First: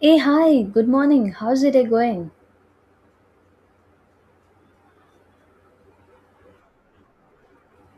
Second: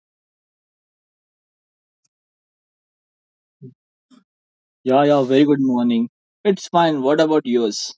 Hey, hi, good morning. How's the day going? Yeah, yeah, very good morning. It's fine. What about yours?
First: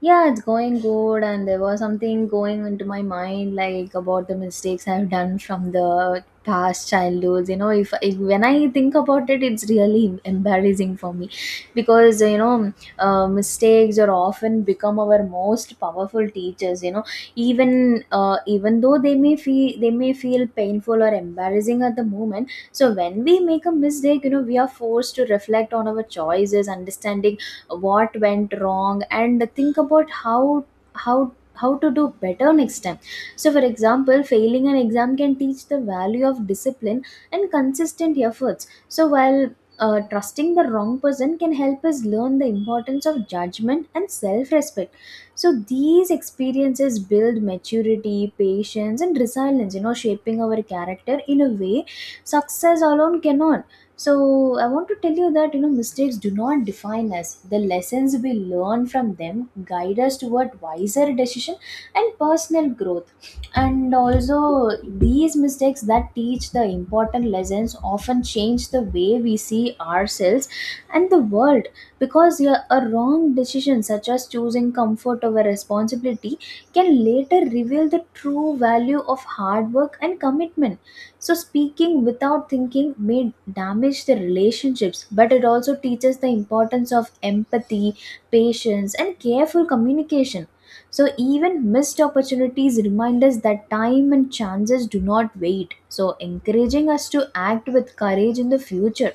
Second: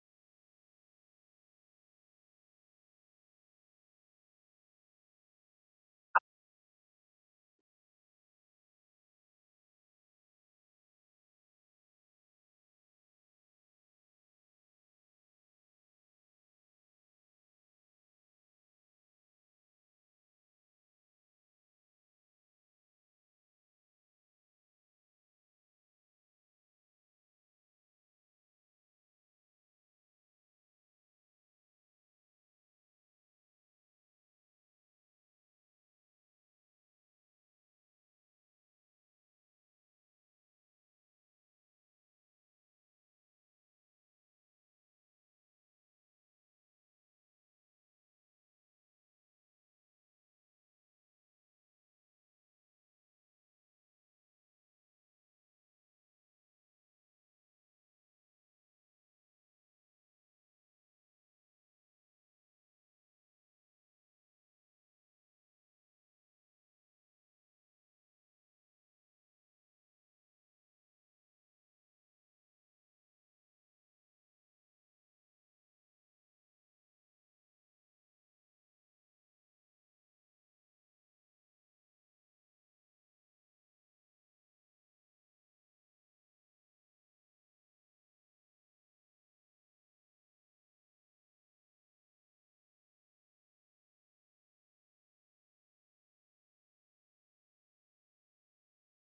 Yeah, it's going good, and there was something going into my mind, like about the mistakes I've done from the past childhoods. You know, if when I think about it, it's really embarrassing for me, because you know, mistakes are often become our most powerful teachers. You know, even though they may feel painful or embarrassing at the moment. So when we make a mistake, you know, we are forced to reflect on our choices, understanding what went wrong and think about how to do better next time. So for example, failing an exam can teach the value of discipline and consistent efforts. So while trusting the wrong person can help us learn the importance of judgment and self-respect. So these experiences build maturity, patience, and resilience, you know, shaping our character in a way success alone cannot. So I want to tell you that, you know, mistakes do not define us. The lessons we learn from them guide us toward wiser decision and personal growth. And also these mistakes that teach the important lessons often change the way we see ourselves and the world, because yeah, a wrong decision such as choosing comfort over responsibility can later reveal the true value of hard work and commitment. So, speaking without thinking may damage the relationships, but it also teaches the importance of empathy, patience, and careful communication. So, even missed opportunities remind us that time and chances do not wait. So, encouraging us to act with courage in the future.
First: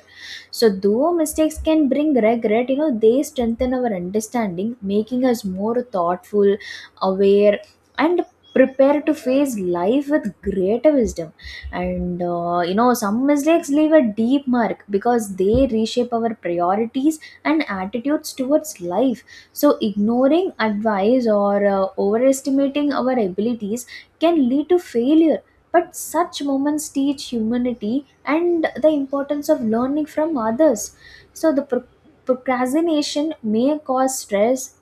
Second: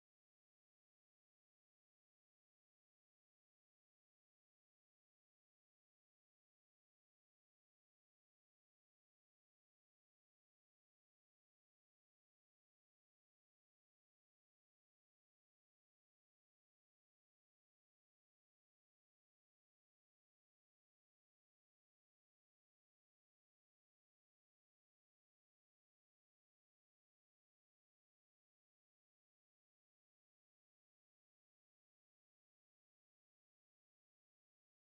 So, though mistakes can bring regret, you know, they strengthen our understanding, making us more thoughtful, aware, and prepared to face life with greater wisdom. And you know, some mistakes leave a deep mark because they reshape our priorities and attitudes towards life. So ignoring advice or overestimating our abilities can lead to failure, but such moments teach humanity and the importance of learning from others. So procrastination may cause stress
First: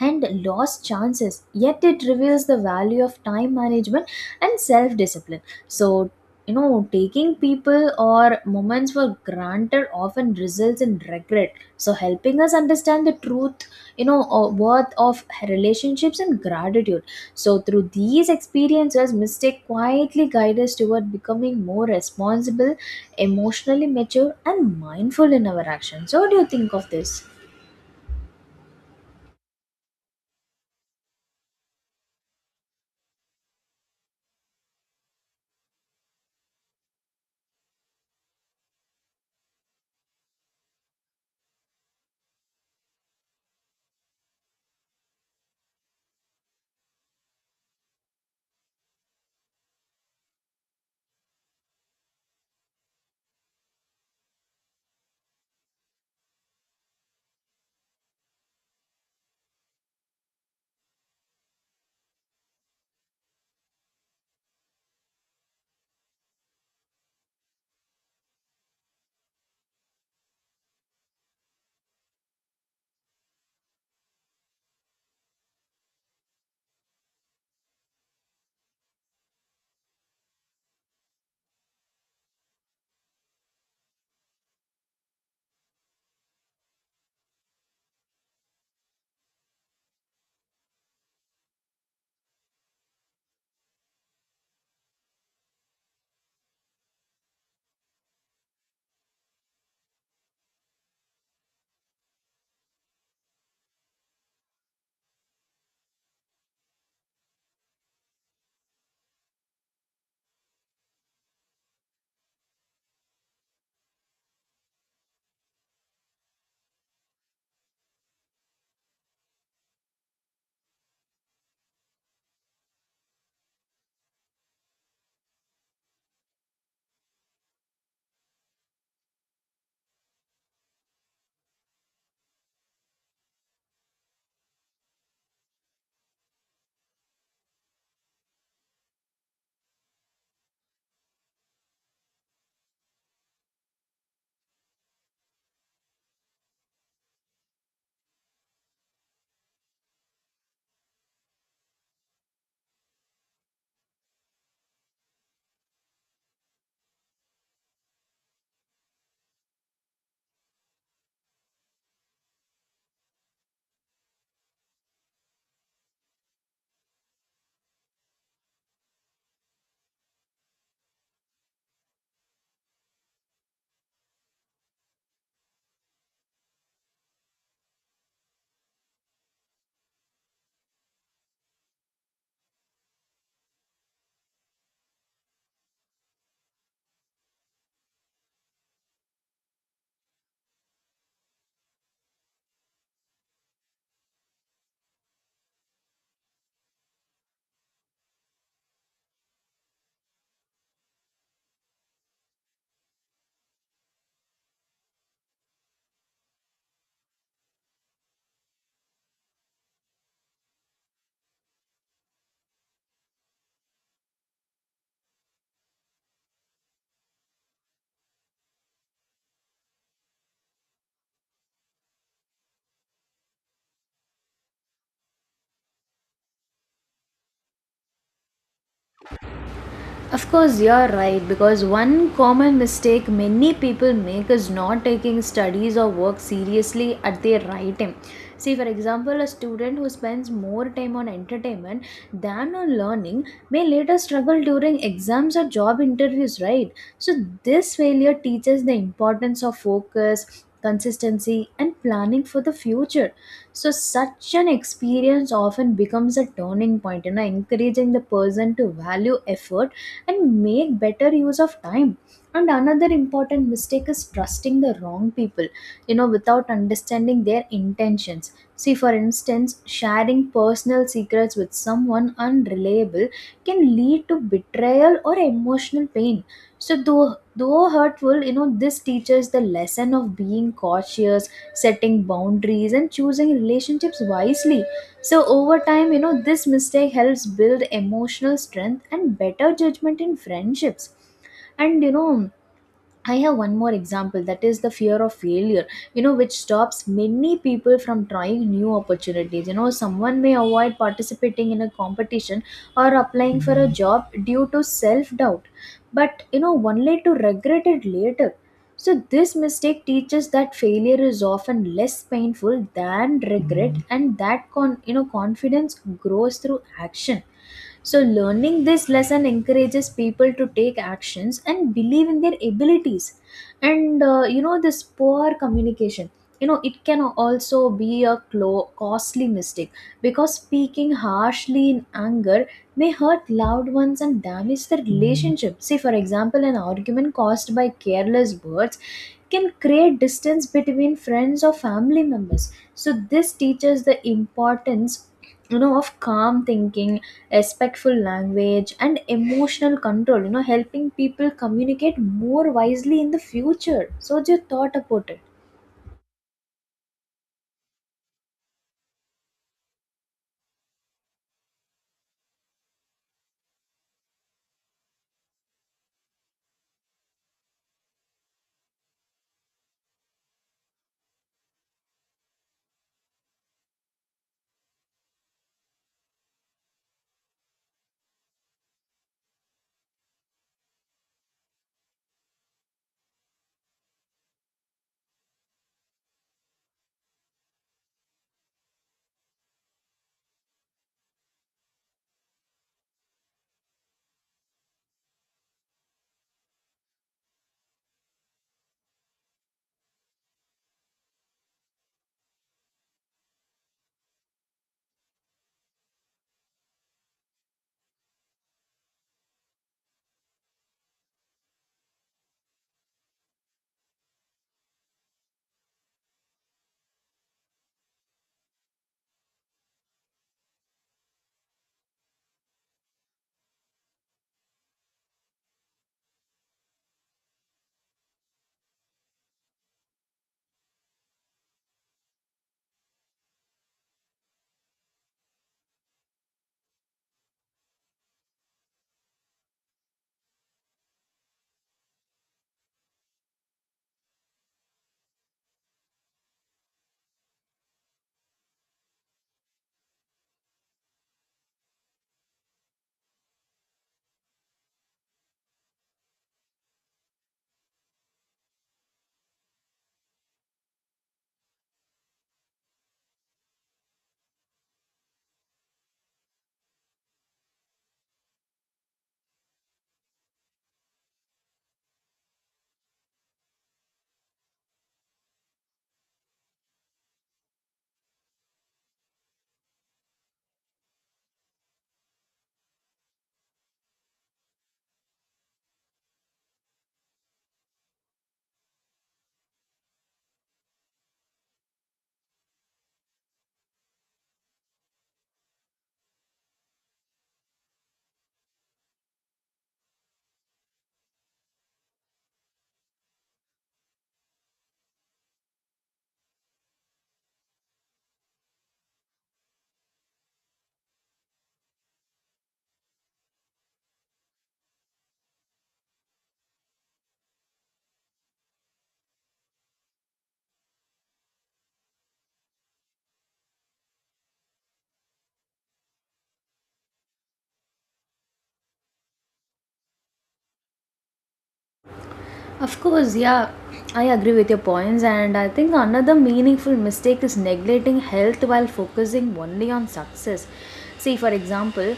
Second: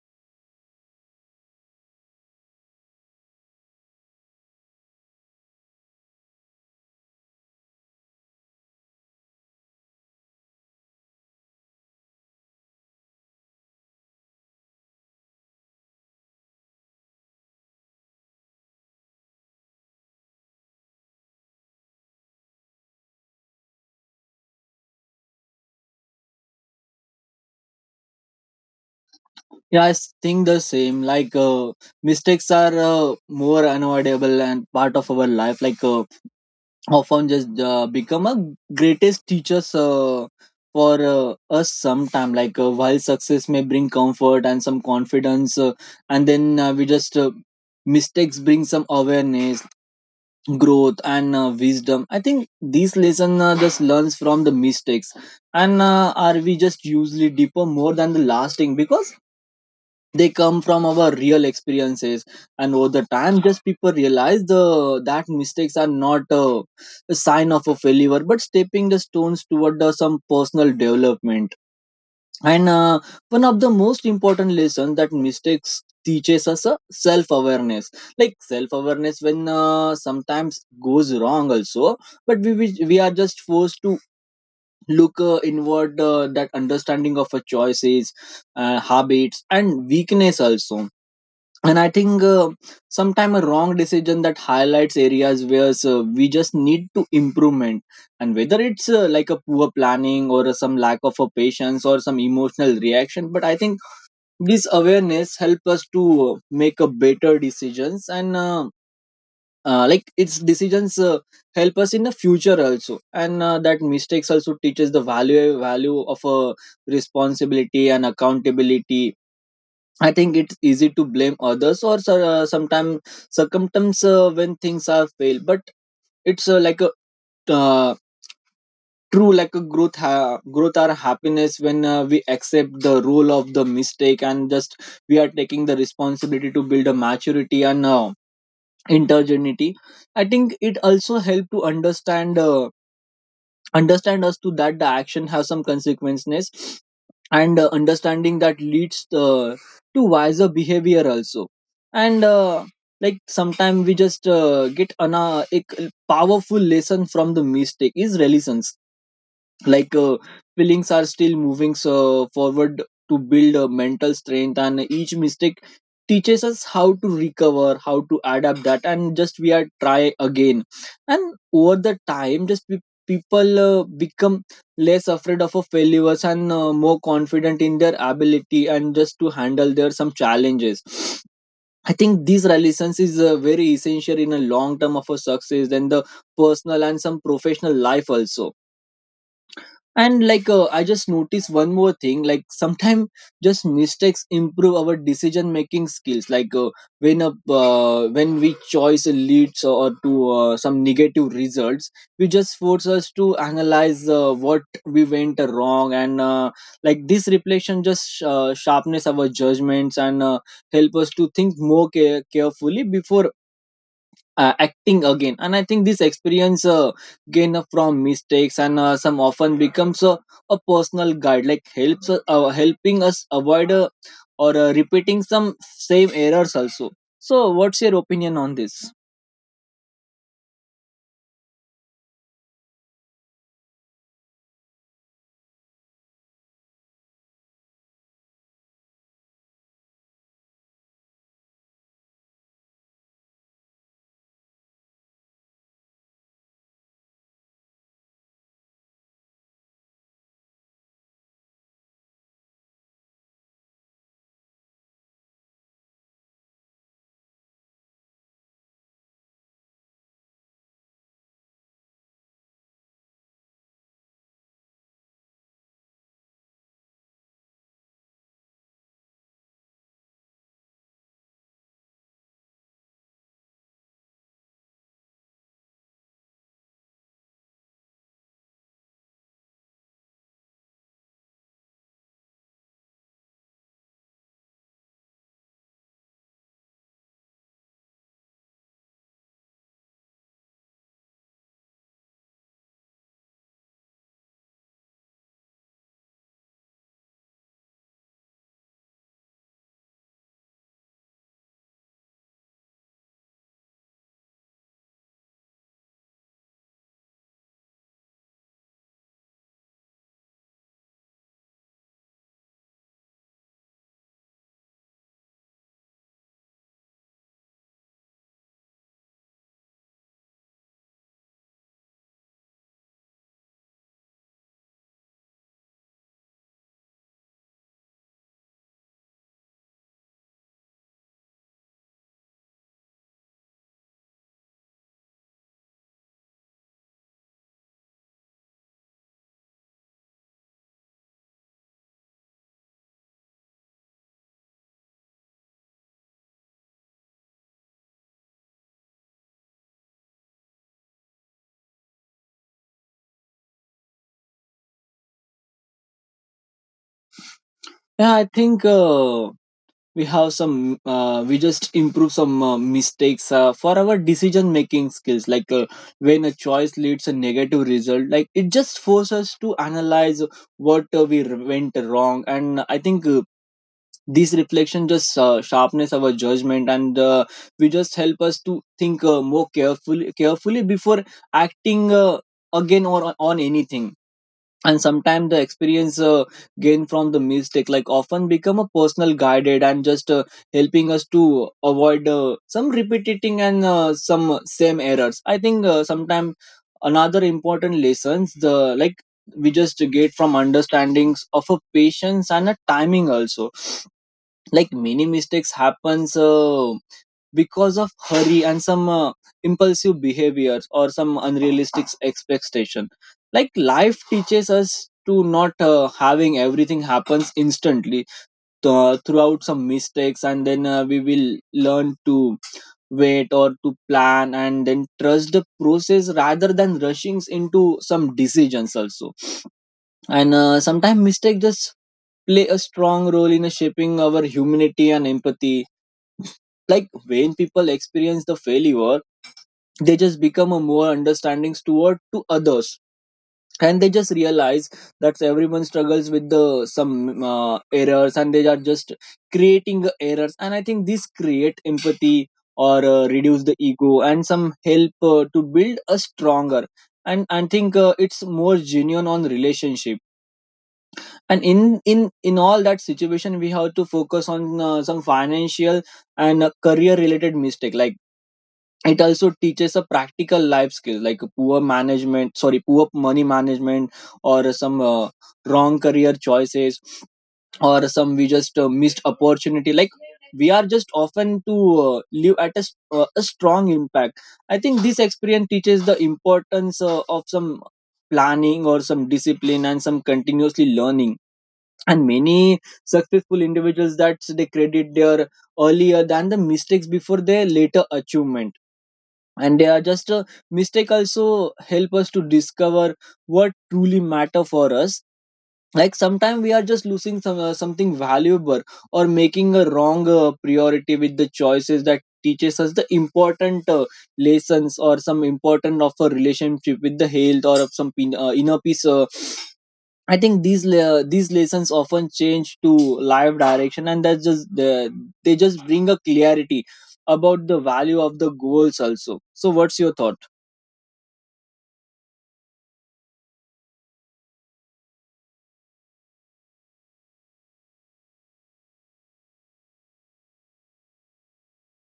and lost chances, yet it reveals the value of time management and self discipline. So, you know, taking people or moments for granted often results in regret, so helping us understand the truth, you know, or worth of relationships and gratitude. So through these experiences, mistake quietly guide us toward becoming more responsible, emotionally mature, and mindful in our actions. So what do you think of this? Yeah, I think the same. Like, mistakes are more unavoidable and part of our life. Like, often just become a greatest teachers for us sometime. Like, while success may bring comfort and some confidence, and then we just mistakes bring some awareness. Growth and wisdom, I think these lesson just learns from the mistakes, and are we just usually deeper more than the lasting, because they come from our real experiences. And over the time, just people realize the that mistakes are not a sign of a failure but stepping the stones toward some personal development and one of the most important lesson that mistakes teaches us a self awareness, like self awareness when sometimes goes wrong also. But we are just forced to look inward, that understanding of our choices, habits and weakness also. And I think sometime a wrong decision that highlights areas where we just need to improvement, and whether it's like a poor planning or some lack of a patience or some emotional reaction. But I think this awareness help us to make a better decisions and like its decisions help us in the future also. And that mistakes also teaches the value of a responsibility and accountability. I think it's easy to blame others or sometimes circumstance when things are fail, but it's like a uh, true like a growth or happiness when we accept the role of the mistake, and just we are taking the responsibility to build a maturity and intergenity. I think it also help to understand. Understand us to that the action has some consequences, and understanding that leads to wiser behavior also. And like sometimes we just get an powerful lesson from the mistake is relevance, like feelings are still moving so forward to build a mental strength. And each mistake teaches us how to recover, how to adapt that, and just we are try again. And over the time, just people become less afraid of a failures and more confident in their ability and just to handle their some challenges. I think these relations is very essential in a long term of a success, and the personal and some professional life also. And like I just noticed one more thing, like sometimes just mistakes improve our decision making skills, like when a when we choice leads or to some negative results, we just force us to analyze what we went wrong. And like this reflection just sharpness our judgments, and help us to think carefully before acting again. And I think this experience gained from mistakes and some often becomes a personal guide, like helps helping us avoid or repeating some same errors also. So what's your opinion on this? Of course, you're right, because one common mistake many people make is not taking studies or work seriously at the right time. See, for example, a student who spends more time on entertainment than on learning may later struggle during exams or job interviews, right? So, this failure teaches the importance of focus, consistency, and planning for the future. So, such an experience often becomes a turning point, you know, encouraging the person to value effort and make better use of time. And another important mistake is trusting the wrong people, you know, without understanding their intentions. See, for instance, sharing personal secrets with someone unreliable can lead to betrayal or emotional pain. So though hurtful, you know, this teaches the lesson of being cautious, setting boundaries, and choosing relationships wisely. So over time, you know, this mistake helps build emotional strength and better judgment in friendships. And you know, I have one more example, that is the fear of failure, you know, which stops many people from trying new opportunities. You know, someone may avoid participating in a competition or applying for a job due to self doubt, but you know, only to regret it later. So, this mistake teaches that failure is often less painful than regret, and that you know, confidence grows through action. So, learning this lesson encourages people to take actions and believe in their abilities. And you know, this poor communication, you know, it can also be a costly mistake, because speaking harshly in anger may hurt loved ones and damage the relationship. See, for example, an argument caused by careless words can create distance between friends or family members. So, this teaches the importance, you know, of calm thinking, respectful language, and emotional control, you know, helping people communicate more wisely in the future. So what's your thought about it? Yeah, I think we have some we just improve some mistakes for our decision making skills, like when a choice leads a negative result, like it just forces us to analyze what we went wrong. And I think these reflection just sharpness our judgment, and we just help us to think more carefully before acting again, or on anything. And sometimes the experience gained from the mistake, like often become a personal guided, and just helping us to avoid some repeating and some same errors. I think sometimes another important lessons the, like we just get from understandings of a patience and a timing also, like many mistakes happens because of hurry and some impulsive behaviors or some unrealistic expectation, like life teaches us to not having everything happens instantly. Throughout some mistakes, and then we will learn to wait or to plan and then trust the process rather than rushing into some decisions also. And sometimes mistake just play a strong role in shaping our humanity and empathy, like when people experience the failure, they just become a more understanding toward to others. And they just realize that everyone struggles with the some errors, and they are just creating errors. And I think this create empathy or reduce the ego and some help to build a stronger. And I think it's more genuine on relationship. And in in all that situation, we have to focus on some financial and career related mistake, like it also teaches a practical life skill, like poor management, sorry, poor money management or some wrong career choices, or some we just missed opportunity, like we are just often to live at a strong impact. I think this experience teaches the importance of some planning or some discipline and some continuously learning. And many successful individuals, that they credit their earlier than the mistakes before their later achievement. And they are just a mistake also help us to discover what truly matter for us, like sometimes we are just losing some something valuable or making a wrong priority with the choices, that teaches us the important lessons or some important of a relationship with the health or of some inner peace. I think these lessons often change to live direction, and that's just the, they just bring a clarity about the value of the goals also. So, what's your thought? Of course, yeah, I agree with your points, and I think another meaningful mistake is neglecting health while focusing only on success. See, for example,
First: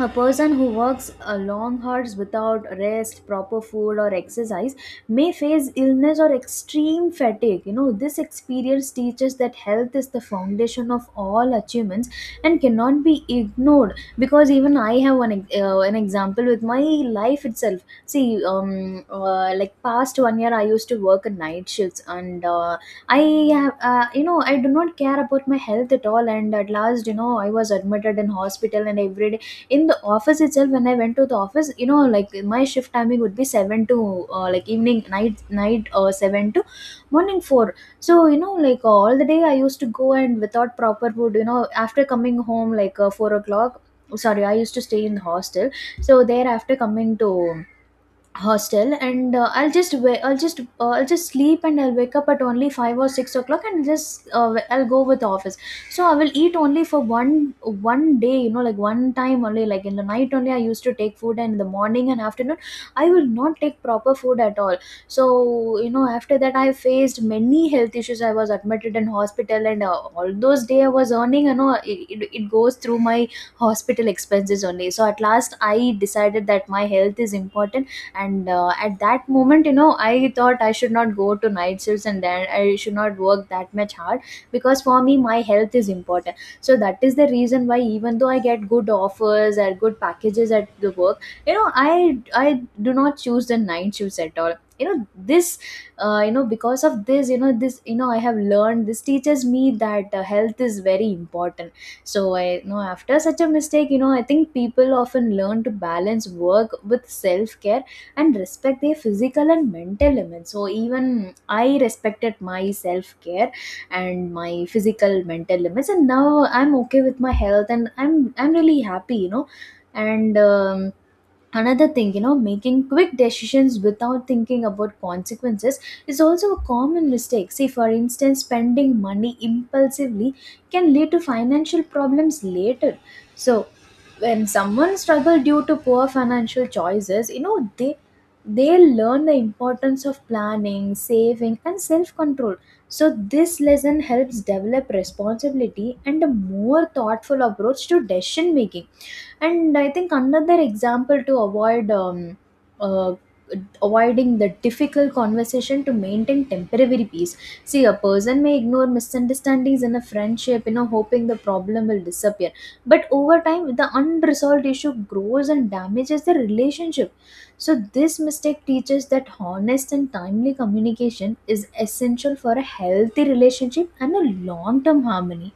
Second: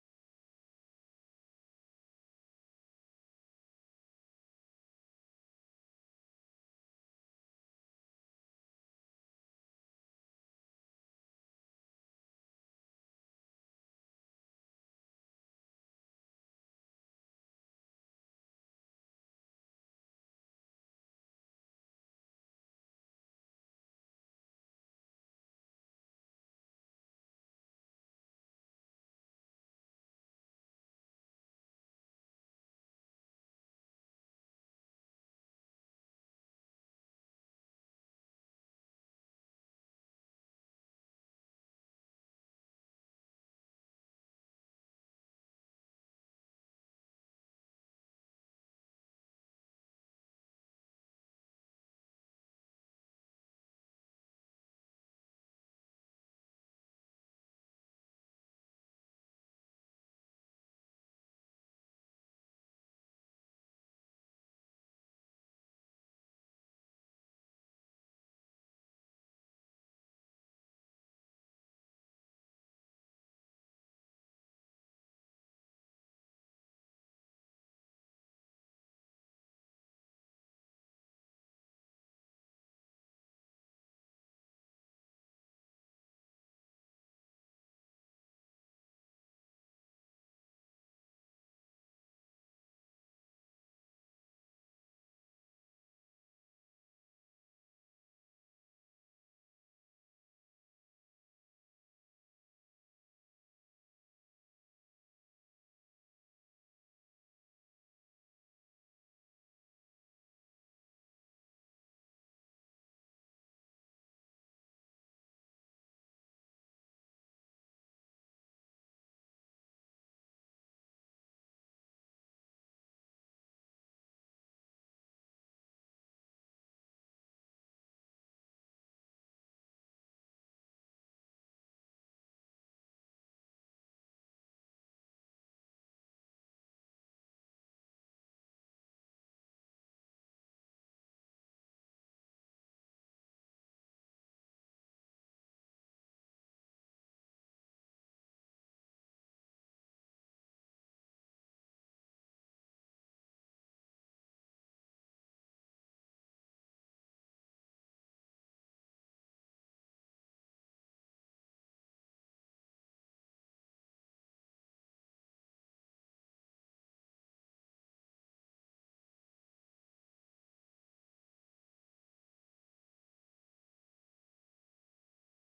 a person who works long hours without rest, proper food, or exercise may face illness or extreme fatigue. You know, this experience teaches that health is the foundation of all achievements and cannot be ignored. Because even I have an example with my life itself. See, like past 1 year, I used to work in night shifts, and I have, you know, I do not care about my health at all. And at last, you know, I was admitted in hospital, and every day in the office itself, when I went to the office, you know, like my shift timing would be 7 to like evening, night night 7 to morning 4. So you know, like all the day I used to go and without proper food, you know, after coming home like 4 o'clock. Sorry, I used to stay in hostel. So there, after coming to hostel and I'll just sleep and I'll wake up at only 5 or 6 o'clock, and just I'll go with the office. So I will eat only for one day, you know, like one time only, like in the night only I used to take food, and in the morning and afternoon I will not take proper food at all. So you know, after that I faced many health issues, I was admitted in hospital, and all those day I was earning, you know, it goes through my hospital expenses only. So at last I decided that my health is important. And at that moment, you know, I thought I should not go to night shifts, and then I should not work that much hard, because for me my health is important. So that is the reason why, even though I get good offers or good packages at the work, you know, I do not choose the night shifts at all. You know, this you know because of this you know I have learned, this teaches me that health is very important. So I, you know, after such a mistake, you know, I think people often learn to balance work with self care and respect their physical and mental limits. So even I respected my self care and my physical mental limits, and now I'm okay with my health, and I'm really happy, you know. And another thing, you know, making quick decisions without thinking about consequences is also a common mistake. See, for instance, spending money impulsively can lead to financial problems later. So when someone struggles due to poor financial choices, you know, they learn the importance of planning, saving, and self control. So this lesson helps develop responsibility and a more thoughtful approach to decision making. And I think another example, to uh, avoiding the difficult conversation to maintain temporary peace. See, a person may ignore misunderstandings in a friendship, you know, hoping the problem will disappear. But over time, the unresolved issue grows and damages the relationship. So, this mistake teaches that honest and timely communication is essential for a healthy relationship and a long term harmony.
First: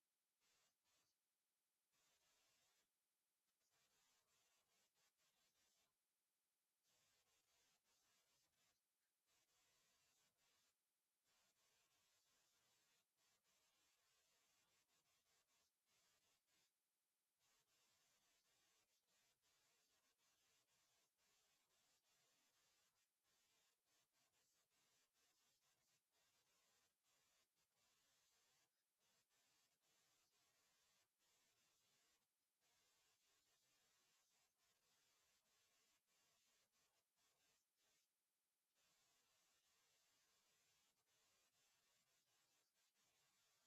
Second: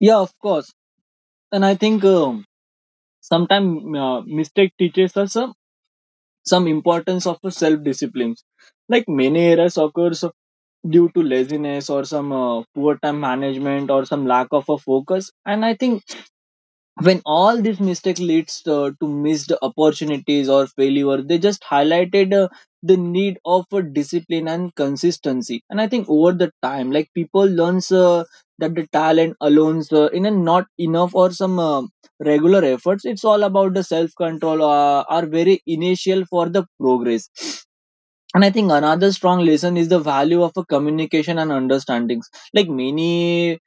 Yeah, of course. And I think sometimes mistake teaches us some importance of self discipline. Like many errors occurs due to laziness or some poor time management or some lack of a focus. And I think when all this mistake leads to missed opportunities or failure, they just highlighted the need of discipline and consistency. And I think over the time, like people learns that the talent alone in a not enough, or some regular efforts, it's all about the self control are very initial for the progress. And I think another strong lesson is the value of a communication and understandings, like many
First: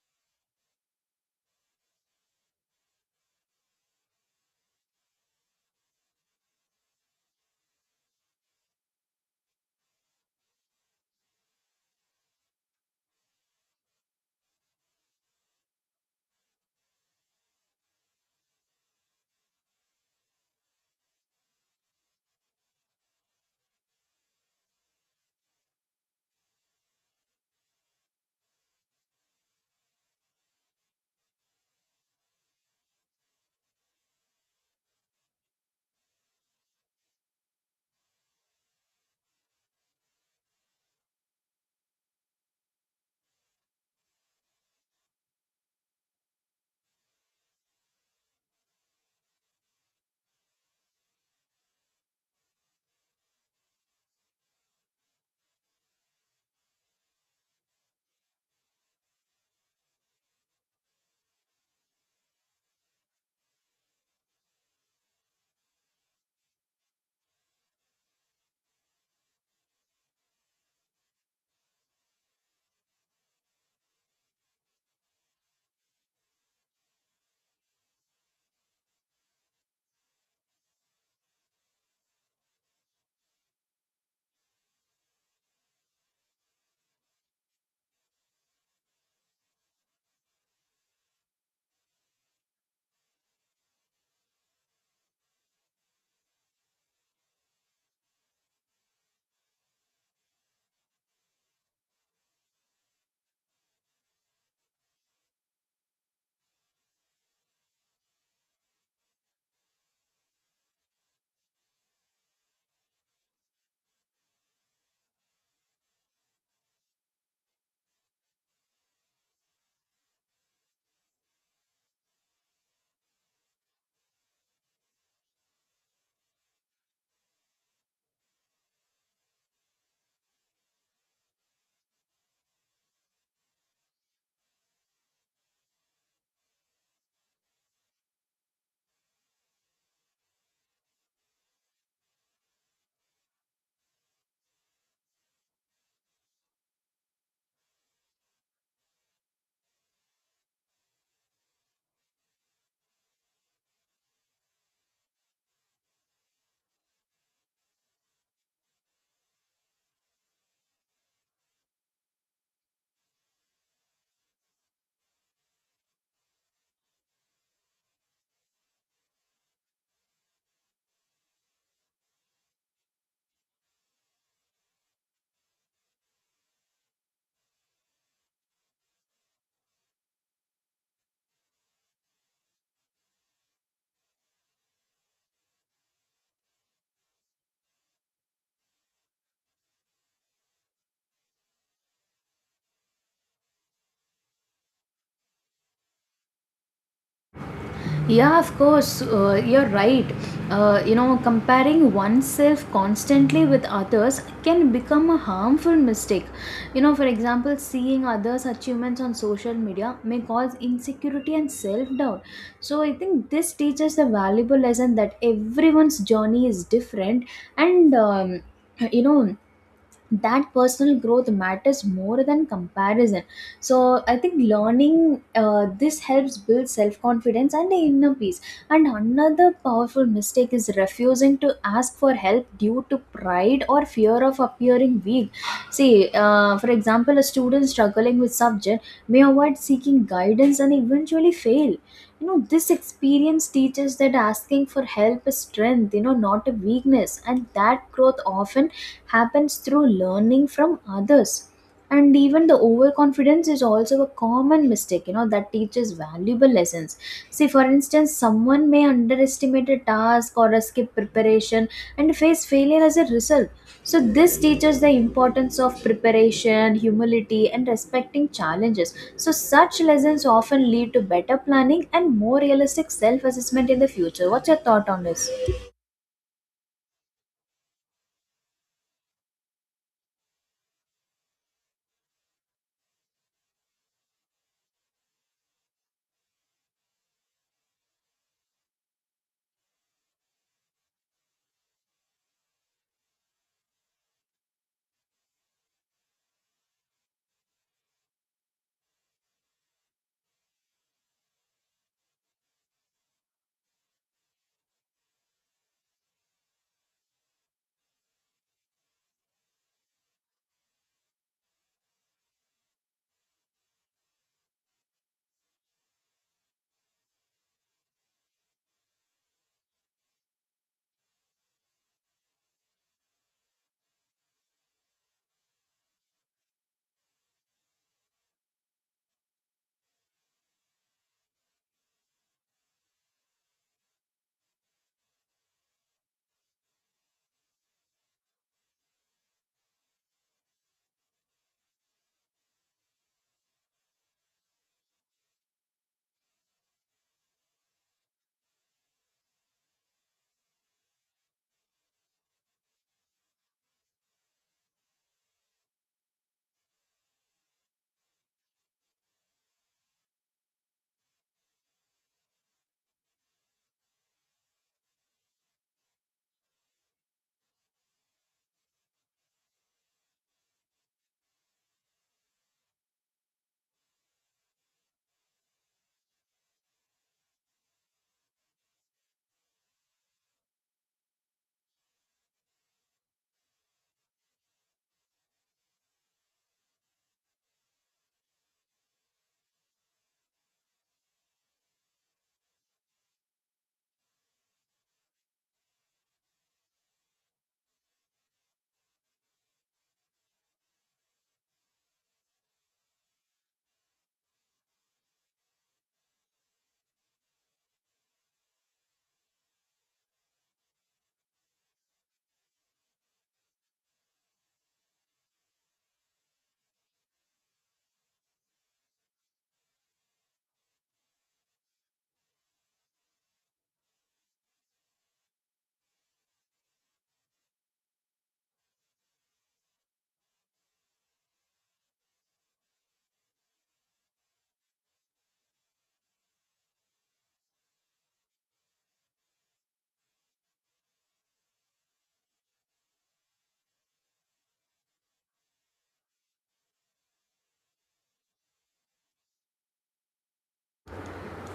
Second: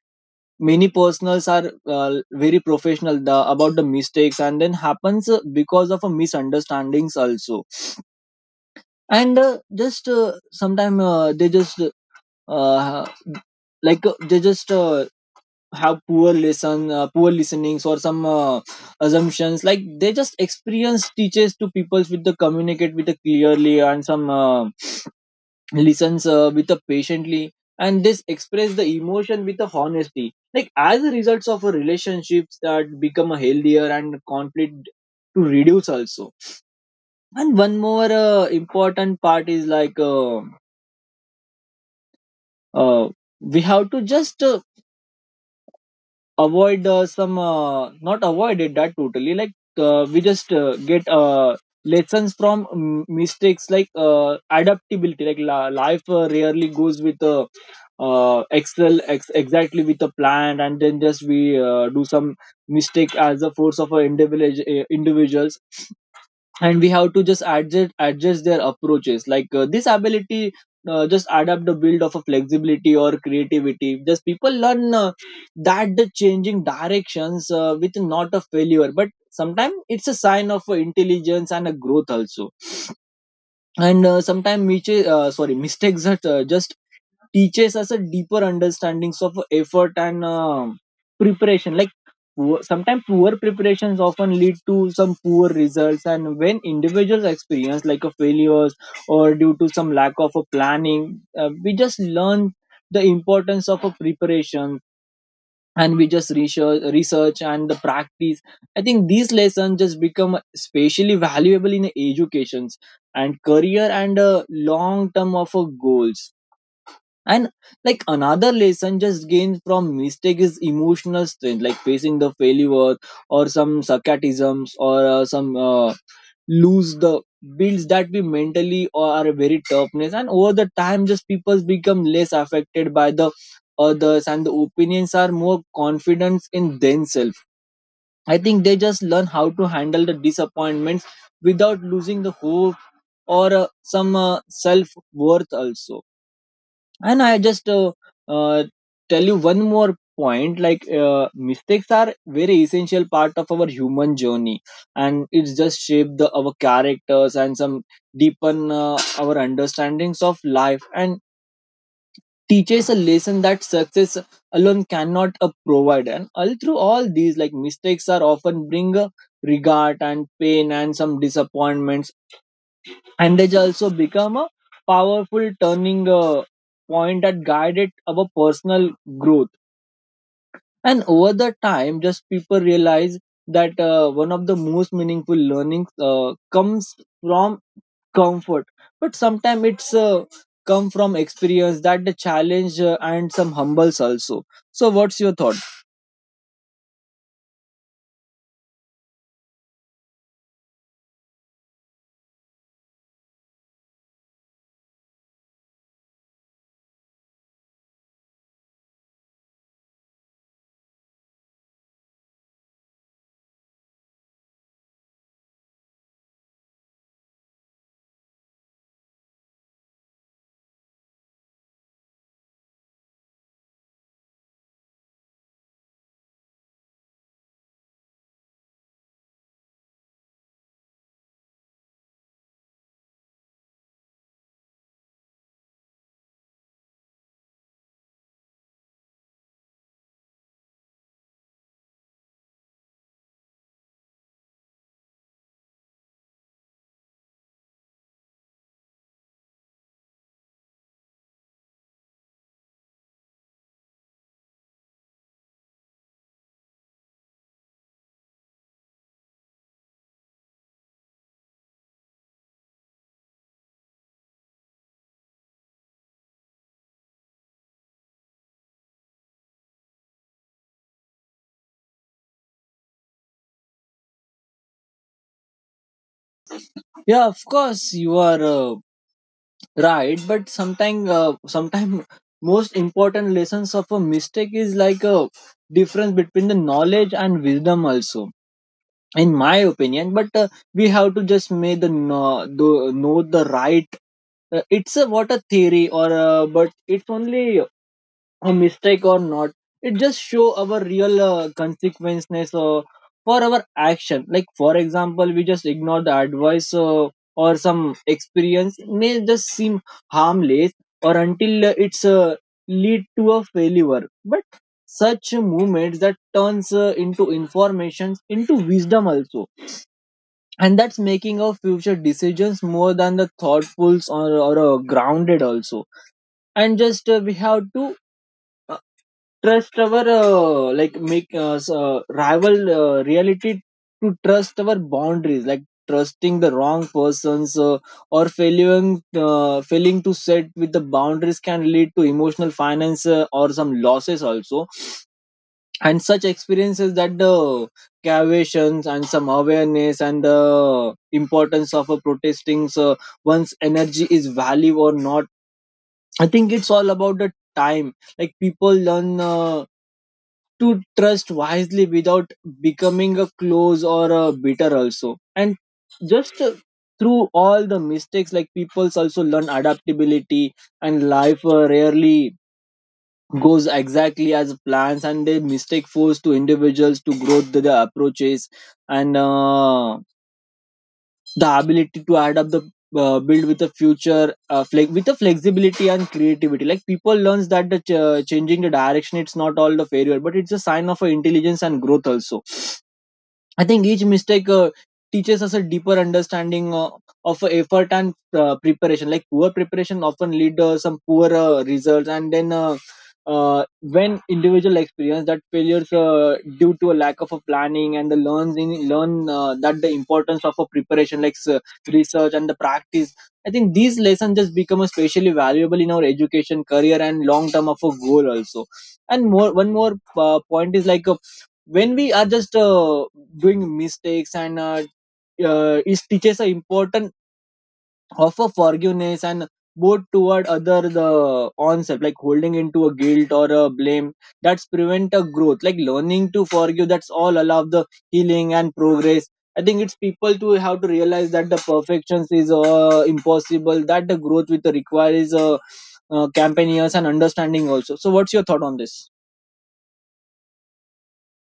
personals are very professional the, about the mistakes, and then happens because of a misunderstandings also. And just sometime they just uh, like they just have poor listenings or some assumptions, like they just experience teaches to people with the communicate with the clearly and some listens with a patiently. And this express the emotion with a honesty, like as a result of a relationships that become a healthier, and conflict to reduce also. And one more important part is like uh, we have to just avoid some not avoid it that totally, like we just get lessons from mistakes, like adaptability, like life rarely goes with exactly with a plan. And then just we do some mistake as a force of our individuals, and we have to just adjust their approaches, like this ability just adapt the build of a flexibility or creativity. Just people learn that the changing directions with not a failure, but sometimes it's a sign of intelligence and a growth also. And sometimes sorry, mistakes that just teaches us a deeper understandings of effort and preparation, like sometimes poor preparations often lead to some poor results. And when individuals experience like a failures or due to some lack of a planning, we just learn the importance of a preparation, and we just research and the practice. I think these lessons just become especially valuable in educations and career, and long term of goals. And like another lesson just gained from mistake is emotional strength, like facing the failure or some sarcasms, or some lose the builds, that we mentally or are a very toughness. And over the time, just people become less affected by the others, and the opinions are more confident in themselves. I think they just learn how to handle the disappointments without losing the hope or some self worth also. And I just uh, tell you one more point, like mistakes are very essential part of our human journey, and it's just shape the our characters and some deepen our understandings of life and teaches a lesson that success alone cannot provide. And all through all these, like mistakes are often bring regret and pain and some disappointments, and they also become a powerful turning point that guided our personal growth. And over the time, just people realize that one of the most meaningful learnings comes from comfort, but sometimes it's come from experience that the challenge and some humbles also. So what's your thought? Yeah, of course, you're right. You know, comparing oneself constantly with others can become a harmful mistake. You know, for example, seeing others' achievements on social media may cause insecurity and self doubt. So, I think this teaches a valuable lesson that everyone's journey is different and you know that personal growth matters more than comparison. So, I think learning this helps build self confidence and inner peace. And another powerful mistake is refusing to ask for help due to pride or fear of appearing weak. See, for example, a student struggling with subject may avoid seeking guidance and eventually fail. You know, this experience teaches that asking for help is strength, not a weakness, and that growth often happens through learning from others. And even the overconfidence is also a common mistake, that teaches valuable lessons. See, for instance, someone may underestimate a task or a skip preparation and face failure as a result. So, this teaches the importance of preparation, humility, and respecting challenges. So, such lessons often lead to better planning and more realistic self assessment in the future. What's your thought on this? Yeah, of course you are right, but sometimes sometime most important lessons of a mistake is like a difference between the knowledge and wisdom also, in my opinion. But we have to just make know the right, it's a what a theory or but it's only a mistake or not. It just show our real consequences for our action. Like, for example, we just ignore the advice or some experience may just seem harmless or until it's lead to a failure. But such movements that turns into information into wisdom also, and that's making our future decisions more than the thoughtful or grounded also. And just we have to trust our like make us rival reality, to trust our boundaries, like trusting the wrong persons or failing to set with the boundaries can lead to emotional finance or some losses also. And such experiences that the caviations and some awareness and the importance of a protesting one's energy is value or not. I think it's all about the time. Like people learn to trust wisely without becoming a close or a bitter also. And just through all the mistakes, like people also learn adaptability, and life rarely goes exactly as plans, and they mistake force to individuals to grow the approaches and the ability to add up the build with a future with a flexibility and creativity. Like people learns that the changing the direction it's not all the failure, but it's a sign of a intelligence and growth also. I think each mistake teaches us a deeper understanding of effort and preparation. Like poor preparation often lead some poor results, and then when individual experience that failures due to a lack of a planning and the learns in learn that the importance of a preparation, like research and the practice. I think these lessons just become especially valuable in our education, career, and long term of a goal also. And one more point is like a when we are just doing mistakes, and it teaches an important of a forgiveness and both toward other the onset, like holding into a guilt or a blame that's prevent a growth. Like learning to forgive that's all allow the healing and progress. I think it's people to have to realize that the perfections is impossible, that the growth with the requires campaign and understanding also. So what's your thought on this?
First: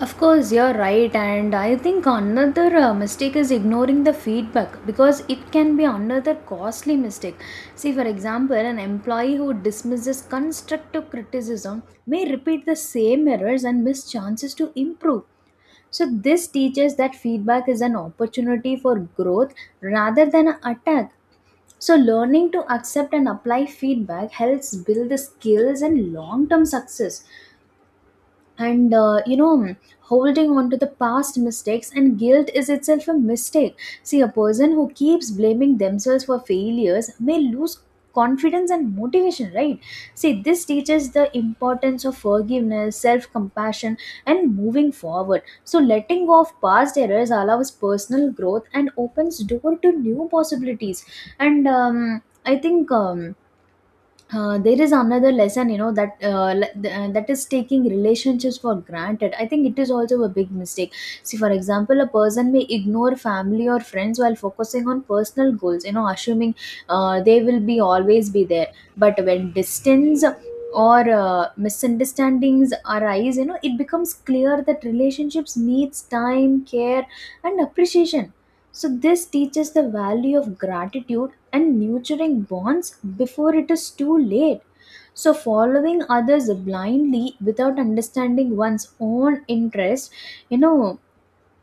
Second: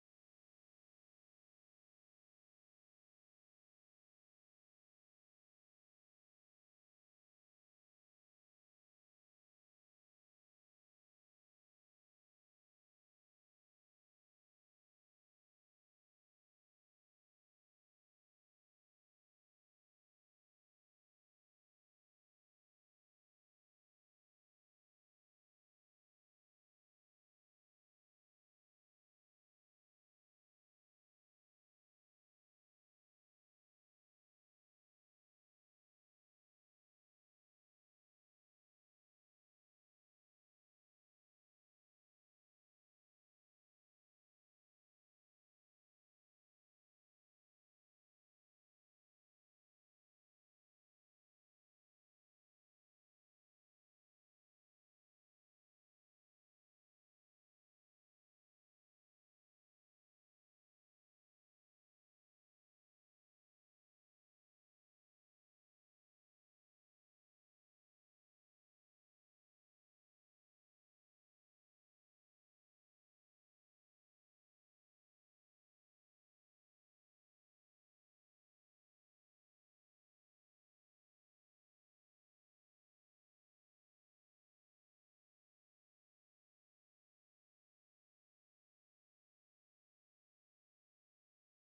Of course, you're right, and I think another mistake is ignoring the feedback, because it can be another costly mistake. See, for example, an employee who dismisses constructive criticism may repeat the same errors and miss chances to improve. So, this teaches that feedback is an opportunity for growth rather than an attack. So, learning to accept and apply feedback helps build the skills and long term success. And holding on to the past mistakes and guilt is itself a mistake. See, a person who keeps blaming themselves for failures may lose confidence and motivation, right? See, this teaches the importance of forgiveness, self compassion, and moving forward. So, letting go of past errors allows personal growth and opens door to new possibilities. And I think there is another lesson, you know, that is taking relationships for granted. I think it is also a big mistake. See, for example, a person may ignore family or friends while focusing on personal goals, you know, assuming they will be always be there. But when distance or misunderstandings arise, you know, it becomes clear that relationships needs time, care, and appreciation. So, this teaches the value of gratitude and nurturing bonds before it is too late. So, following others blindly without understanding one's own interest, you know,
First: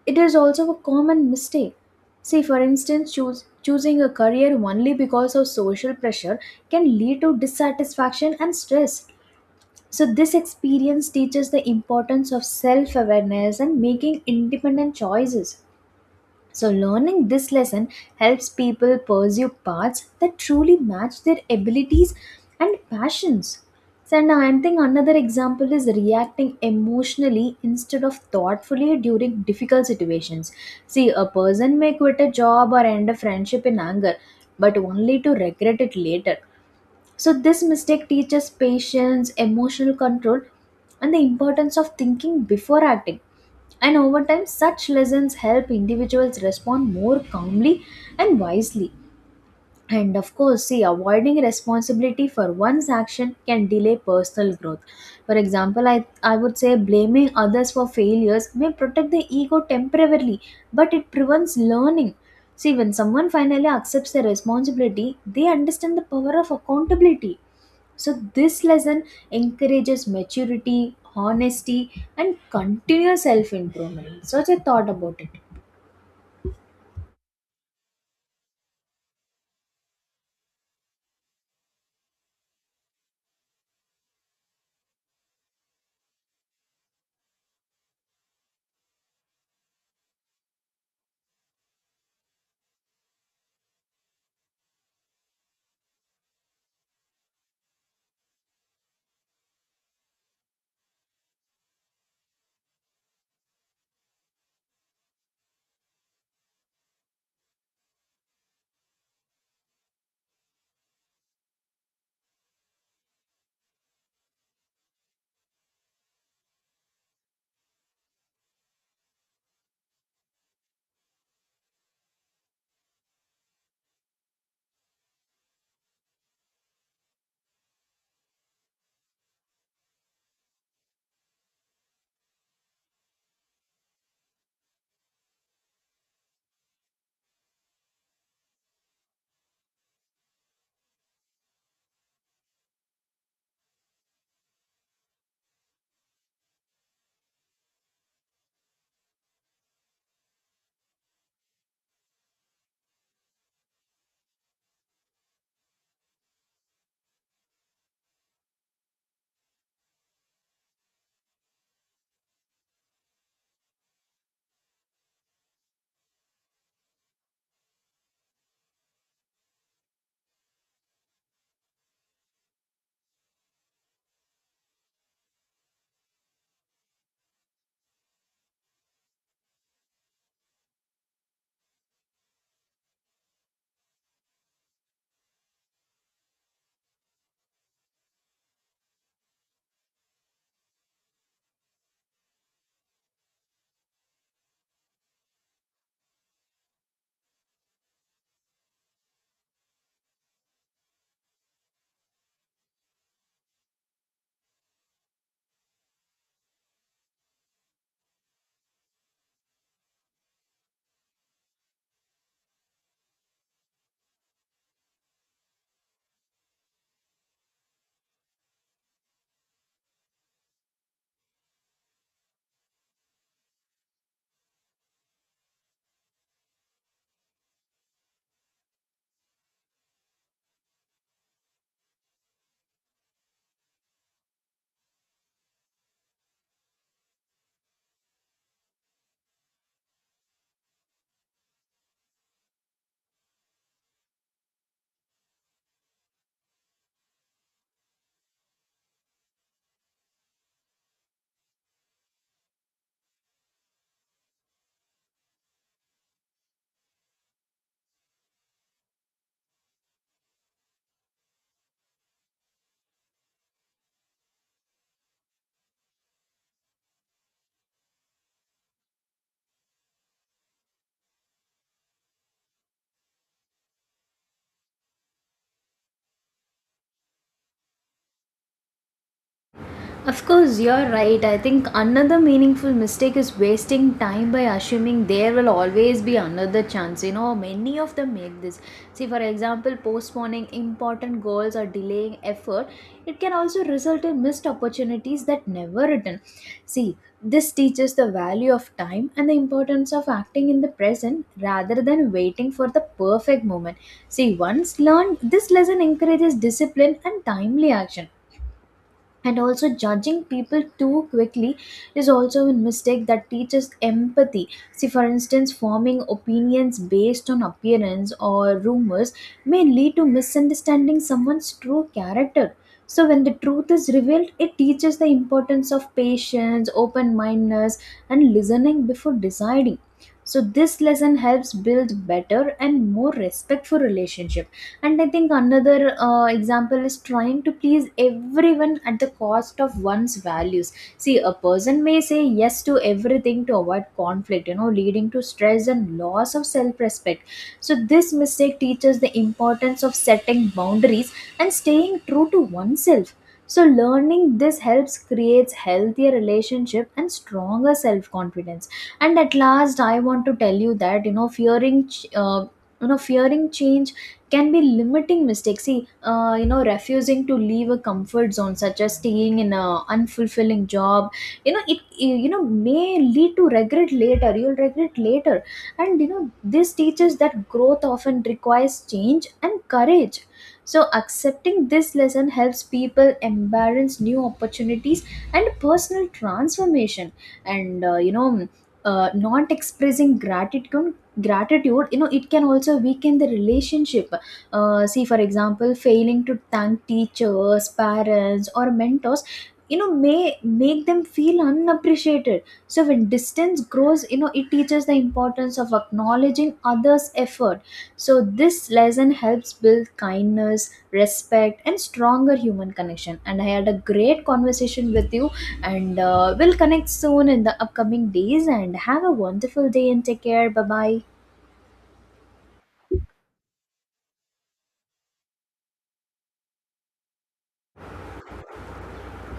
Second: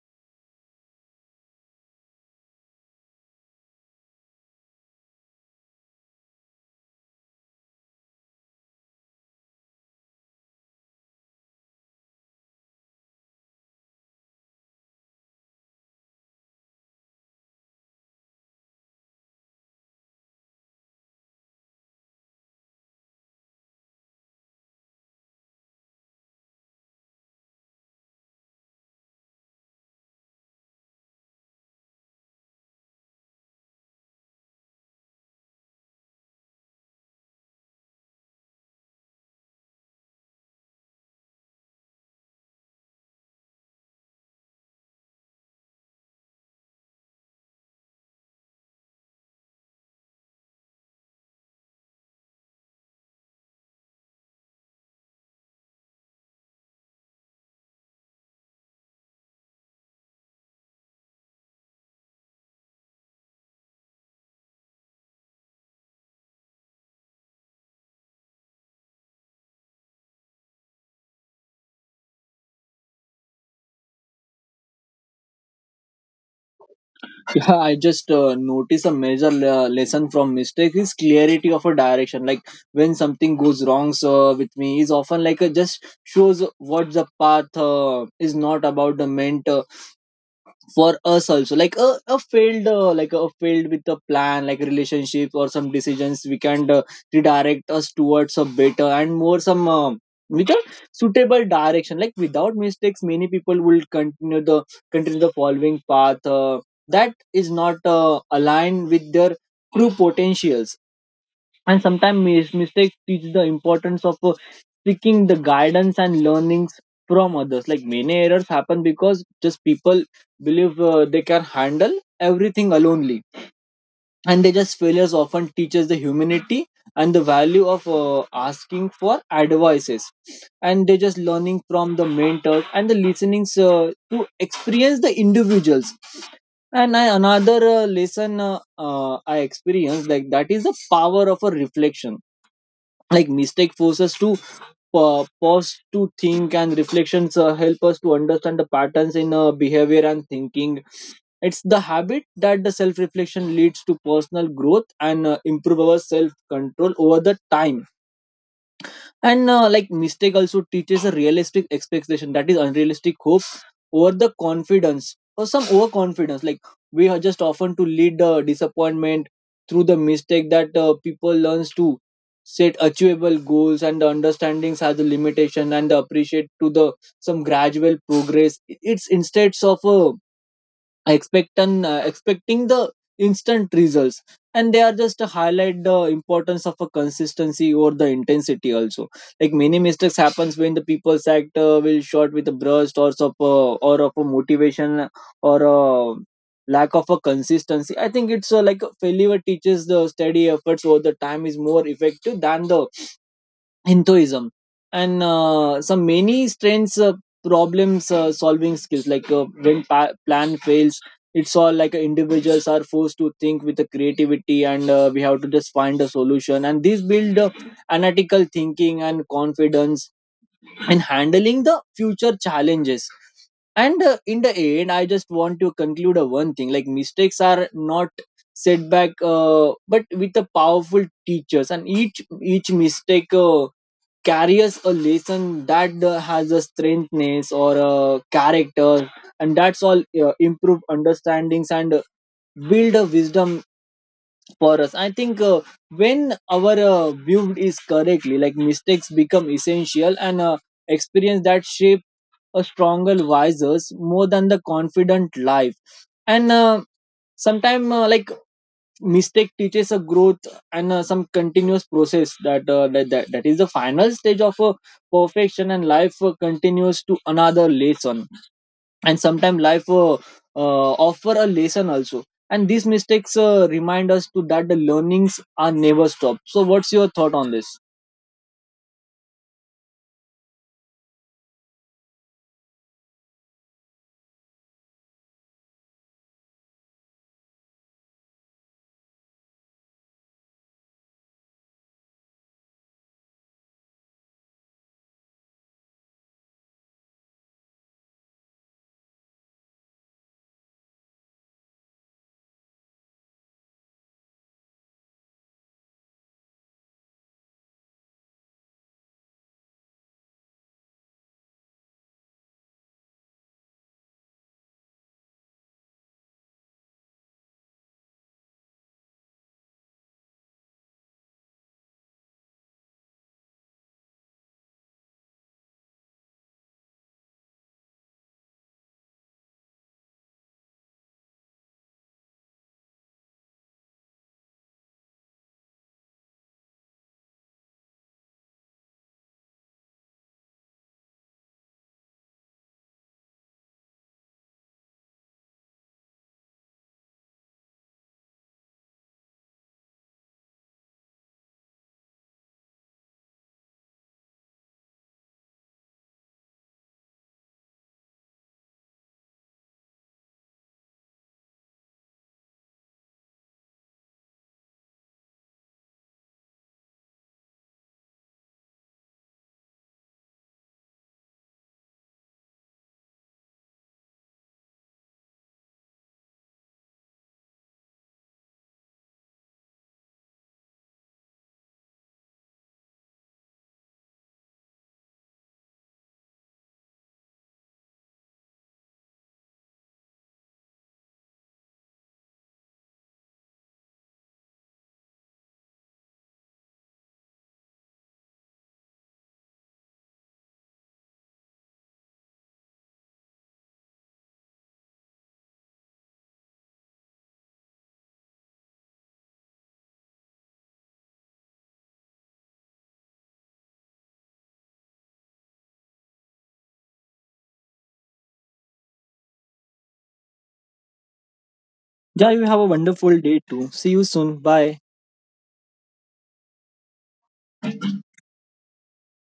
it is also a common mistake. See, for instance, choosing a career only because of social pressure can lead to dissatisfaction and stress. So, this experience teaches the importance of self awareness and making independent choices. So, learning this lesson helps people pursue paths that truly match their abilities and passions. So, and I think another example is reacting emotionally instead of thoughtfully during difficult situations. See, a person may quit a job or end a friendship in anger, but only to regret it later. So, this mistake teaches patience, emotional control, and the importance of thinking before acting. And over time, such lessons help individuals respond more calmly and wisely. And of course, see, avoiding responsibility for one's action can delay personal growth. For example, I would say blaming others for failures may protect the ego temporarily, but it prevents learning. See, when someone finally accepts their responsibility, they understand the power of accountability. So, this lesson encourages maturity, honesty, and continuous self improvement. So, just thought about it. Yeah, I just notice a major lesson from mistake is clarity of a direction. Like when something goes wrong so with me is often like just shows what the path is not about the meant for us also, like a field like a field with a plan, like relationship or some decisions we can redirect us towards a better and more some with a suitable direction. Like without mistakes, many people will continue the following path that is not aligned with their true potentials. And sometimes mistakes teach the importance of seeking the guidance and learnings from others, like many errors happen because just people believe they can handle everything alonely. And they just failures often teaches the humanity and the value of asking for advices, and they just learning from the mentors and the listenings to experience the individuals. And another lesson I experienced, like that is the power of a reflection, like mistake forces to pause to think, and reflections help us to understand the patterns in behavior and thinking. It's the habit that the self reflection leads to personal growth and improve our self control over the time. And like mistake also teaches a realistic expectation, that is unrealistic hope over the confidence or some overconfidence, like we are just often to lead the disappointment. Through the mistake that people learns to set achievable goals and the understandings has a limitation, and the appreciate to the some gradual progress it's instead of a expect expecting the instant results. And they are just to highlight the importance of a consistency or the intensity also, like many mistakes happens when the people's act will short with a burst or of a motivation or a lack of a consistency. I think it's like failure teaches the steady efforts over the time is more effective than the hinduism. And some many strange problems solving skills, like when plan fails, it's all like individuals are forced to think with the creativity, and we have to just find a solution, and this build analytical thinking and confidence in handling the future challenges. And in the end, I just want to conclude a one thing, like mistakes are not setback but with the powerful teachers, and each mistake carry us a lesson that has a strengthness or a character, and that's all improve understandings and build a wisdom for us. I think when our view is correctly, like mistakes become essential and experience that shape a stronger, wiser, more than the confident life. And sometimes like mistake teaches a growth and some continuous process that is the final stage of perfection, and life continues to another lesson. And sometimes life offer a lesson also, and these mistakes remind us to that the learnings are never stop. So what's your thought on this? Of course, you're right. I think another meaningful mistake is wasting time by assuming there will always be another chance. You know, many of them make this. See, for example, postponing important goals or delaying effort, it can also result in missed opportunities that never return. See, this teaches the value of time and the importance of acting in the present rather than waiting for the perfect moment. See, once learned, this lesson encourages discipline and timely action. And also, judging people too quickly is also a mistake that teaches empathy. See, for instance, forming opinions based on appearance or rumors may lead to misunderstanding someone's true character. So, when the truth is revealed, it teaches the importance of patience, open mindedness, and listening before deciding. So, this lesson helps build better and more respectful relationship. And I think another example is trying to please everyone at the cost of one's values. See, a person may say yes to everything to avoid conflict, you know, leading to stress and loss of self respect. So, this mistake teaches the importance of setting boundaries and staying true to oneself. So, learning this helps creates healthier relationship and stronger self confidence. And at last, I want to tell you that, you know, fearing change can be limiting mistakes. See, refusing to leave a comfort zone, such as staying in a unfulfilling job, you know, it you know may lead to regret later. You'll regret later, and you know, this teaches that growth often requires change and courage. So, accepting this lesson helps people embrace new opportunities and personal transformation. And not expressing gratitude, you know, it can also weaken the relationship. See, for example, failing to thank teachers, parents, or mentors, you know, may make them feel unappreciated. So, when distance grows, you know, it teaches the importance of acknowledging others effort. So, this lesson helps build kindness, respect, and stronger human connection. And I had a great conversation with you, and we'll connect soon in the upcoming days. And have a wonderful day and take care. Bye bye. Yeah, you have a wonderful day too. See you soon. Bye.